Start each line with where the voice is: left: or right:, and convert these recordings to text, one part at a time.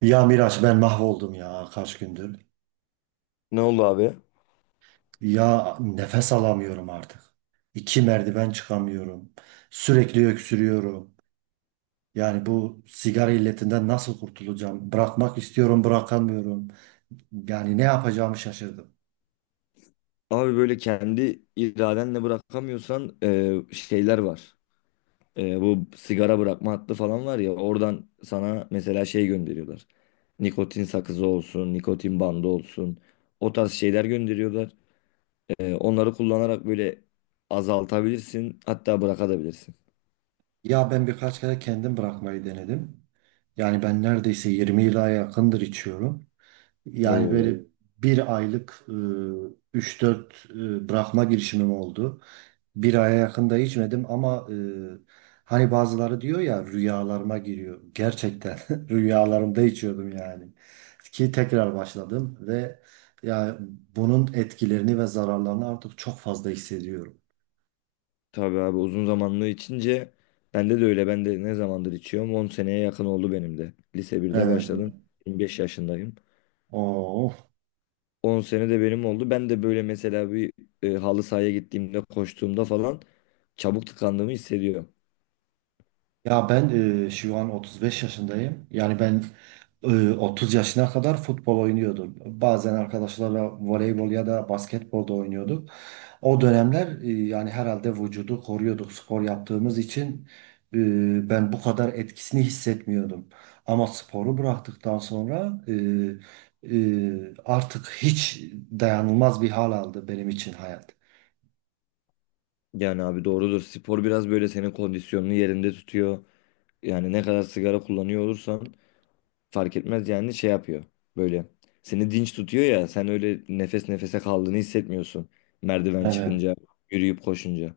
right: Ya Miraç ben mahvoldum ya kaç gündür.
left: Ne oldu abi?
right: Ya nefes alamıyorum artık. İki merdiven çıkamıyorum. Sürekli öksürüyorum. Yani bu sigara illetinden nasıl kurtulacağım? Bırakmak istiyorum, bırakamıyorum. Yani ne yapacağımı şaşırdım.
left: Abi böyle kendi iradenle bırakamıyorsan şeyler var. Bu sigara bırakma hattı falan var ya, oradan sana mesela şey gönderiyorlar. Nikotin sakızı olsun, nikotin bandı olsun. O tarz şeyler gönderiyorlar. Onları kullanarak böyle azaltabilirsin, hatta bırakabilirsin.
right: Ya ben birkaç kere kendim bırakmayı denedim. Yani ben neredeyse 20 yıla yakındır içiyorum. Yani böyle,
left: Oo.
right: Evet, bir aylık 3-4 bırakma girişimim oldu. Bir aya yakında içmedim ama hani bazıları diyor ya rüyalarıma giriyor. Gerçekten rüyalarımda içiyordum yani. Ki tekrar başladım ve ya bunun etkilerini ve zararlarını artık çok fazla hissediyorum.
left: Tabii abi, uzun zamanlı içince bende de öyle. Ben de ne zamandır içiyorum? 10 seneye yakın oldu benim de. Lise birde
right: Evet.
left: başladım. 25 yaşındayım.
right: Oo.
left: 10 sene de benim oldu. Ben de böyle mesela bir halı sahaya gittiğimde, koştuğumda falan çabuk tıkandığımı hissediyorum.
right: Ya ben şu an 35 yaşındayım. Yani ben e, 30 yaşına kadar futbol oynuyordum. Bazen arkadaşlarla voleybol ya da basketbol da oynuyorduk. O dönemler yani herhalde vücudu koruyorduk spor yaptığımız için ben bu kadar etkisini hissetmiyordum. Ama sporu bıraktıktan sonra artık hiç dayanılmaz bir hal aldı benim için hayat.
left: Yani abi doğrudur. Spor biraz böyle senin kondisyonunu yerinde tutuyor. Yani ne kadar sigara kullanıyor olursan fark etmez, yani şey yapıyor. Böyle seni dinç tutuyor ya, sen öyle nefes nefese kaldığını hissetmiyorsun. Merdiven
right: Evet.
left: çıkınca, yürüyüp koşunca.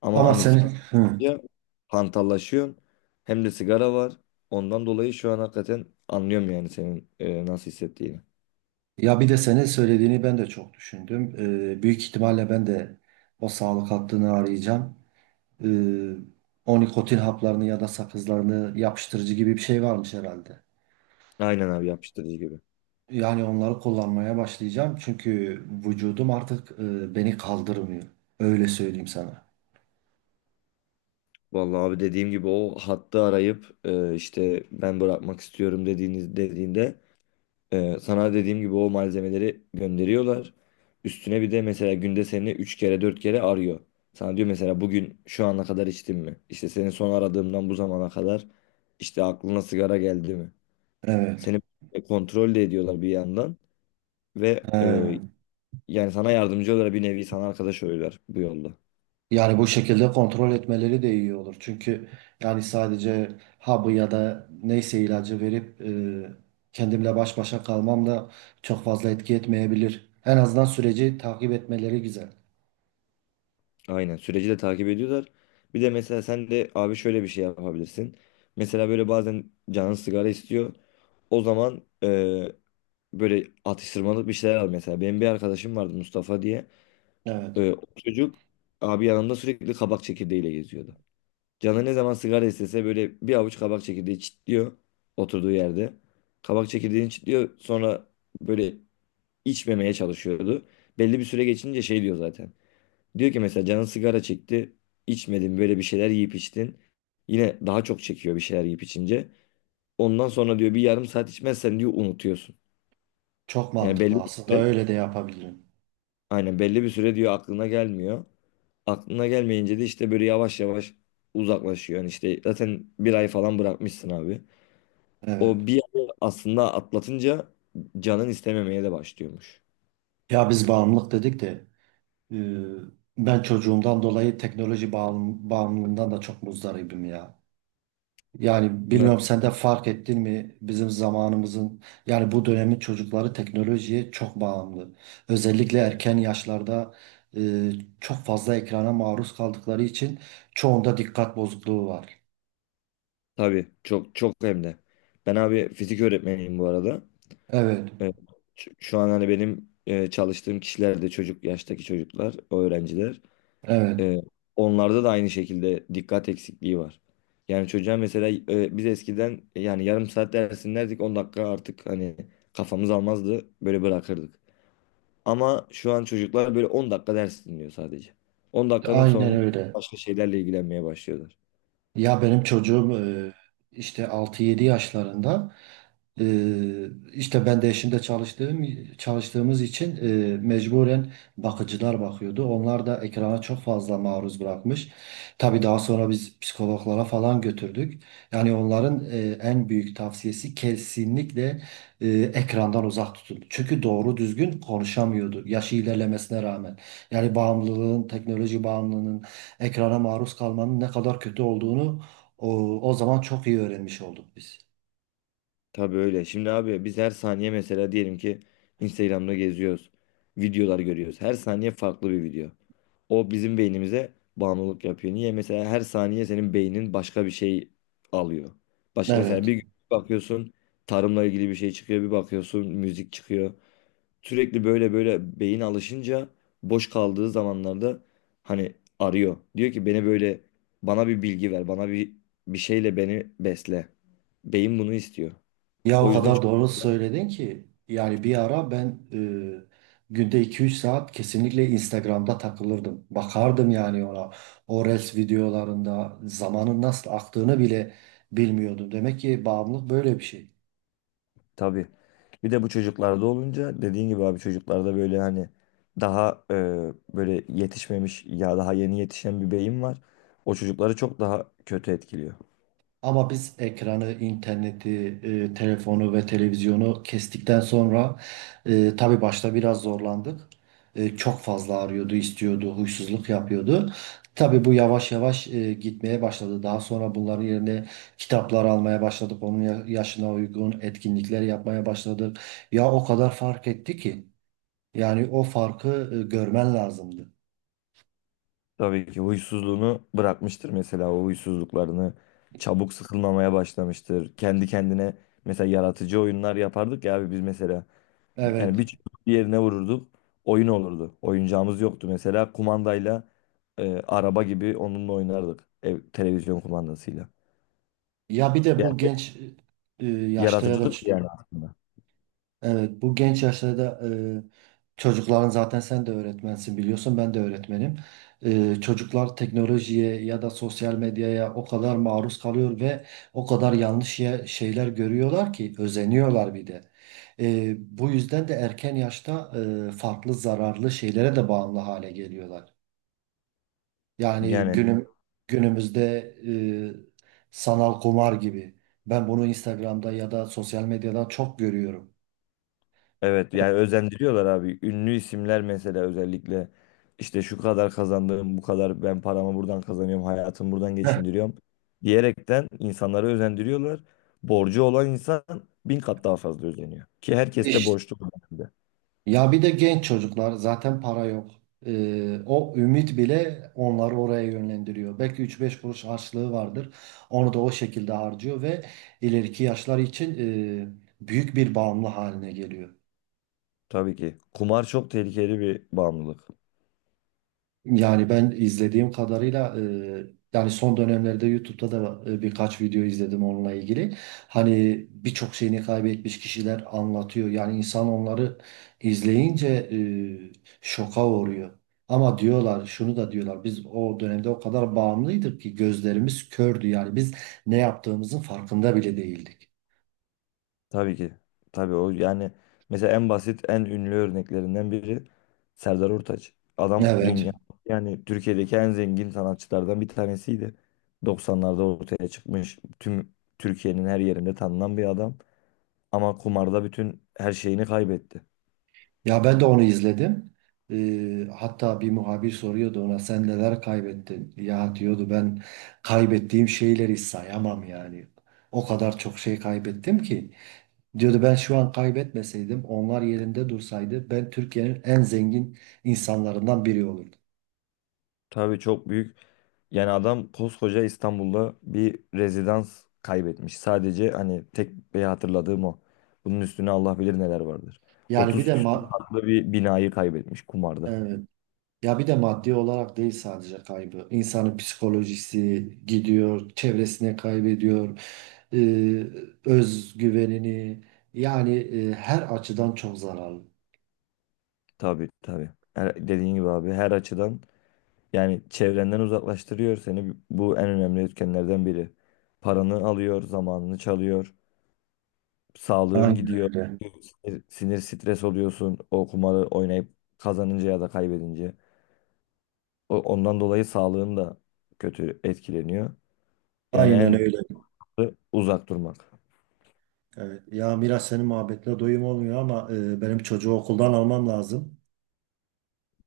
left: Ama
right: Ama
left: hani
right: senin
left: spor
right: hı.
left: ya, hantallaşıyorsun hem de sigara var. Ondan dolayı şu an hakikaten anlıyorum yani senin nasıl hissettiğini.
right: Ya bir de senin söylediğini ben de çok düşündüm. Büyük ihtimalle ben de o sağlık hattını arayacağım. e, O nikotin haplarını ya da sakızlarını yapıştırıcı gibi bir şey varmış herhalde.
left: Aynen abi, yapıştırıcı gibi.
right: Yani onları kullanmaya başlayacağım çünkü vücudum artık beni kaldırmıyor. Öyle söyleyeyim sana.
left: Vallahi abi, dediğim gibi o hattı arayıp işte ben bırakmak istiyorum dediğiniz dediğinde sana dediğim gibi o malzemeleri gönderiyorlar. Üstüne bir de mesela günde seni 3 kere 4 kere arıyor. Sana diyor mesela, bugün şu ana kadar içtin mi? İşte seni son aradığımdan bu zamana kadar işte aklına sigara geldi mi?
right: Evet.
left: Seni kontrol de ediyorlar bir yandan ve
right: He.
left: yani sana yardımcı oluyorlar, bir nevi sana arkadaş oluyorlar bu yolda.
right: Yani bu şekilde kontrol etmeleri de iyi olur. Çünkü yani sadece hapı ya da neyse ilacı verip kendimle baş başa kalmam da çok fazla etki etmeyebilir. En azından süreci takip etmeleri güzel.
left: Aynen, süreci de takip ediyorlar. Bir de mesela sen de abi şöyle bir şey yapabilirsin. Mesela böyle bazen canın sigara istiyor. O zaman böyle atıştırmalık bir şeyler al mesela. Benim bir arkadaşım vardı, Mustafa diye.
right: Evet.
left: O çocuk abi yanımda sürekli kabak çekirdeğiyle geziyordu. Canı ne zaman sigara istese böyle bir avuç kabak çekirdeği çitliyor oturduğu yerde. Kabak çekirdeğini çitliyor, sonra böyle içmemeye çalışıyordu. Belli bir süre geçince şey diyor zaten. Diyor ki mesela, canın sigara çekti, içmedin, böyle bir şeyler yiyip içtin. Yine daha çok çekiyor bir şeyler yiyip içince. Ondan sonra diyor, bir yarım saat içmezsen diyor unutuyorsun.
right: Çok
left: Yani belli
right: mantıklı.
left: bir
right: Aslında
left: süre,
right: öyle de yapabilirim.
left: aynen belli bir süre diyor aklına gelmiyor. Aklına gelmeyince de işte böyle yavaş yavaş uzaklaşıyor. Yani işte zaten 1 ay falan bırakmışsın abi.
right: Evet.
left: O 1 ayı aslında atlatınca canın istememeye de başlıyormuş.
right: Ya biz bağımlılık dedik de e, ben çocuğumdan dolayı teknoloji bağımlılığından da çok muzdaribim ya. Yani
left: Na-
right: bilmiyorum sen de fark ettin mi bizim zamanımızın yani bu dönemin çocukları teknolojiye çok bağımlı. Özellikle erken yaşlarda e, çok fazla ekrana maruz kaldıkları için çoğunda dikkat bozukluğu var.
left: Tabii, çok çok hem de. Ben abi fizik öğretmeniyim bu arada.
right: Evet,
left: Ee, Şu an hani benim çalıştığım kişiler de çocuk yaştaki çocuklar, o öğrenciler.
right: evet,
left: Ee, Onlarda da aynı şekilde dikkat eksikliği var. Yani çocuğa mesela biz eskiden yani yarım saat ders dinlerdik, 10 dakika artık hani kafamız almazdı, böyle bırakırdık. Ama şu an çocuklar böyle 10 dakika ders dinliyor sadece. 10 dakikanın
right: aynen
left: sonunda
right: öyle.
left: başka şeylerle ilgilenmeye başlıyorlar.
right: Ya benim çocuğum işte altı yedi yaşlarında e, işte ben de eşimde çalıştığımız için mecburen bakıcılar bakıyordu. Onlar da ekrana çok fazla maruz bırakmış. Tabii daha sonra biz psikologlara falan götürdük. Yani onların en büyük tavsiyesi kesinlikle ekrandan uzak tutun. Çünkü doğru düzgün konuşamıyordu yaşı ilerlemesine rağmen. Yani bağımlılığın, teknoloji bağımlılığının ekrana maruz kalmanın ne kadar kötü olduğunu o, o zaman çok iyi öğrenmiş olduk biz.
left: Tabii öyle. Şimdi abi biz her saniye mesela diyelim ki Instagram'da geziyoruz. Videolar görüyoruz. Her saniye farklı bir video. O bizim beynimize bağımlılık yapıyor. Niye? Mesela her saniye senin beynin başka bir şey alıyor. Başka, mesela
right: Evet.
left: bir gün bakıyorsun tarımla ilgili bir şey çıkıyor. Bir bakıyorsun müzik çıkıyor. Sürekli böyle böyle beyin alışınca, boş kaldığı zamanlarda hani arıyor. Diyor ki beni böyle, bana bir bilgi ver, bana bir bir şeyle beni besle. Beyin bunu istiyor.
right: Ya o
left: O yüzden
right: kadar
left: çok-
right: doğru söyledin ki yani bir ara ben günde 2-3 saat kesinlikle Instagram'da takılırdım. Bakardım yani ona. O Reels videolarında zamanın nasıl aktığını bile bilmiyordum. Demek ki bağımlılık böyle bir şey.
left: Tabii. Bir de bu çocuklarda olunca, dediğin gibi abi, çocuklarda böyle hani daha böyle yetişmemiş ya, daha yeni yetişen bir beyin var. O çocukları çok daha kötü etkiliyor.
right: Ama biz ekranı, interneti, telefonu ve televizyonu kestikten sonra tabii başta biraz zorlandık. Çok fazla arıyordu, istiyordu, huysuzluk yapıyordu. Tabii bu yavaş yavaş gitmeye başladı. Daha sonra bunların yerine kitaplar almaya başladık. Onun yaşına uygun etkinlikler yapmaya başladık. Ya o kadar fark etti ki. Yani o farkı görmen lazımdı.
left: Tabii ki huysuzluğunu bırakmıştır mesela, o huysuzluklarını. Çabuk sıkılmamaya başlamıştır. Kendi kendine mesela yaratıcı oyunlar yapardık ya abi biz mesela. Yani
right: Evet.
left: bir çubuk bir yerine vururduk. Oyun olurdu. Oyuncağımız yoktu mesela. Kumandayla araba gibi onunla oynardık. Ev, televizyon kumandasıyla.
right: Ya bir de bu
left: Yani
right: genç yaşta ya da,
left: yaratıcılık yani aslında.
right: Evet, bu genç yaşlarda çocukların zaten, sen de öğretmensin biliyorsun, ben de öğretmenim. Çocuklar teknolojiye ya da sosyal medyaya o kadar maruz kalıyor ve o kadar yanlış şeyler görüyorlar ki özeniyorlar bir de. Bu yüzden de erken yaşta farklı zararlı şeylere de bağımlı hale geliyorlar. Yani, Evet,
left: Yani
right: günümüzde sanal kumar gibi. Ben bunu Instagram'da ya da sosyal medyadan çok görüyorum.
left: evet, yani özendiriyorlar abi. Ünlü isimler mesela, özellikle işte şu kadar kazandığım, bu kadar ben paramı buradan kazanıyorum, hayatımı buradan geçindiriyorum diyerekten insanları özendiriyorlar. Borcu olan insan 1000 kat daha fazla özeniyor. Ki herkes de borçlu bu dönemde.
right: Ya bir de genç çocuklar zaten para yok. O ümit bile onları oraya yönlendiriyor. Belki üç beş kuruş harçlığı vardır. Onu da o şekilde harcıyor ve ileriki yaşlar için büyük bir bağımlı haline geliyor.
left: Tabii ki. Kumar çok tehlikeli bir bağımlılık.
right: Yani ben izlediğim kadarıyla yani son dönemlerde YouTube'da da birkaç video izledim onunla ilgili. Hani birçok şeyini kaybetmiş kişiler anlatıyor. Yani insan onları izleyince şoka uğruyor. Ama diyorlar, şunu da diyorlar, biz o dönemde o kadar bağımlıydık ki gözlerimiz kördü. Yani biz ne yaptığımızın farkında bile değildik.
left: Tabii ki. Tabii o yani, mesela en basit en ünlü örneklerinden biri Serdar Ortaç. Adam
right: Evet.
left: dünya yani Türkiye'deki en zengin sanatçılardan bir tanesiydi. 90'larda ortaya çıkmış, tüm Türkiye'nin her yerinde tanınan bir adam. Ama kumarda bütün her şeyini kaybetti.
right: Ya ben de onu izledim. Hatta bir muhabir soruyordu ona, sen neler kaybettin? Ya diyordu, ben kaybettiğim şeyleri sayamam yani. O kadar çok şey kaybettim ki. Diyordu ben şu an kaybetmeseydim, onlar yerinde dursaydı, ben Türkiye'nin en zengin insanlarından biri olurdum.
left: Tabii çok büyük. Yani adam koskoca İstanbul'da bir rezidans kaybetmiş. Sadece hani tek bir hatırladığım o. Bunun üstüne Allah bilir neler vardır.
right: Yani bir de
left: 30 küsur katlı bir binayı kaybetmiş kumarda.
right: evet. Ya bir de maddi olarak değil sadece kaybı. İnsanın psikolojisi gidiyor, çevresine kaybediyor, e, özgüvenini. Yani her açıdan çok zararlı.
left: Tabii tabii. Dediğin gibi abi her açıdan yani çevrenden uzaklaştırıyor seni. Bu en önemli etkenlerden biri. Paranı alıyor, zamanını çalıyor, sağlığın
right: Aynen
left: gidiyor,
right: öyle.
left: sinir stres oluyorsun o kumarı oynayıp kazanınca ya da kaybedince. Ondan dolayı sağlığın da kötü etkileniyor. Yani
right: Aynen
left: en
right: öyle.
left: uzak durmak.
right: Evet. Ya Miras, senin muhabbetle doyum olmuyor ama benim çocuğu okuldan almam lazım.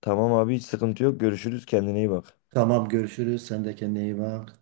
left: Tamam abi, hiç sıkıntı yok. Görüşürüz. Kendine iyi bak.
right: Tamam, görüşürüz. Sen de kendine iyi bak.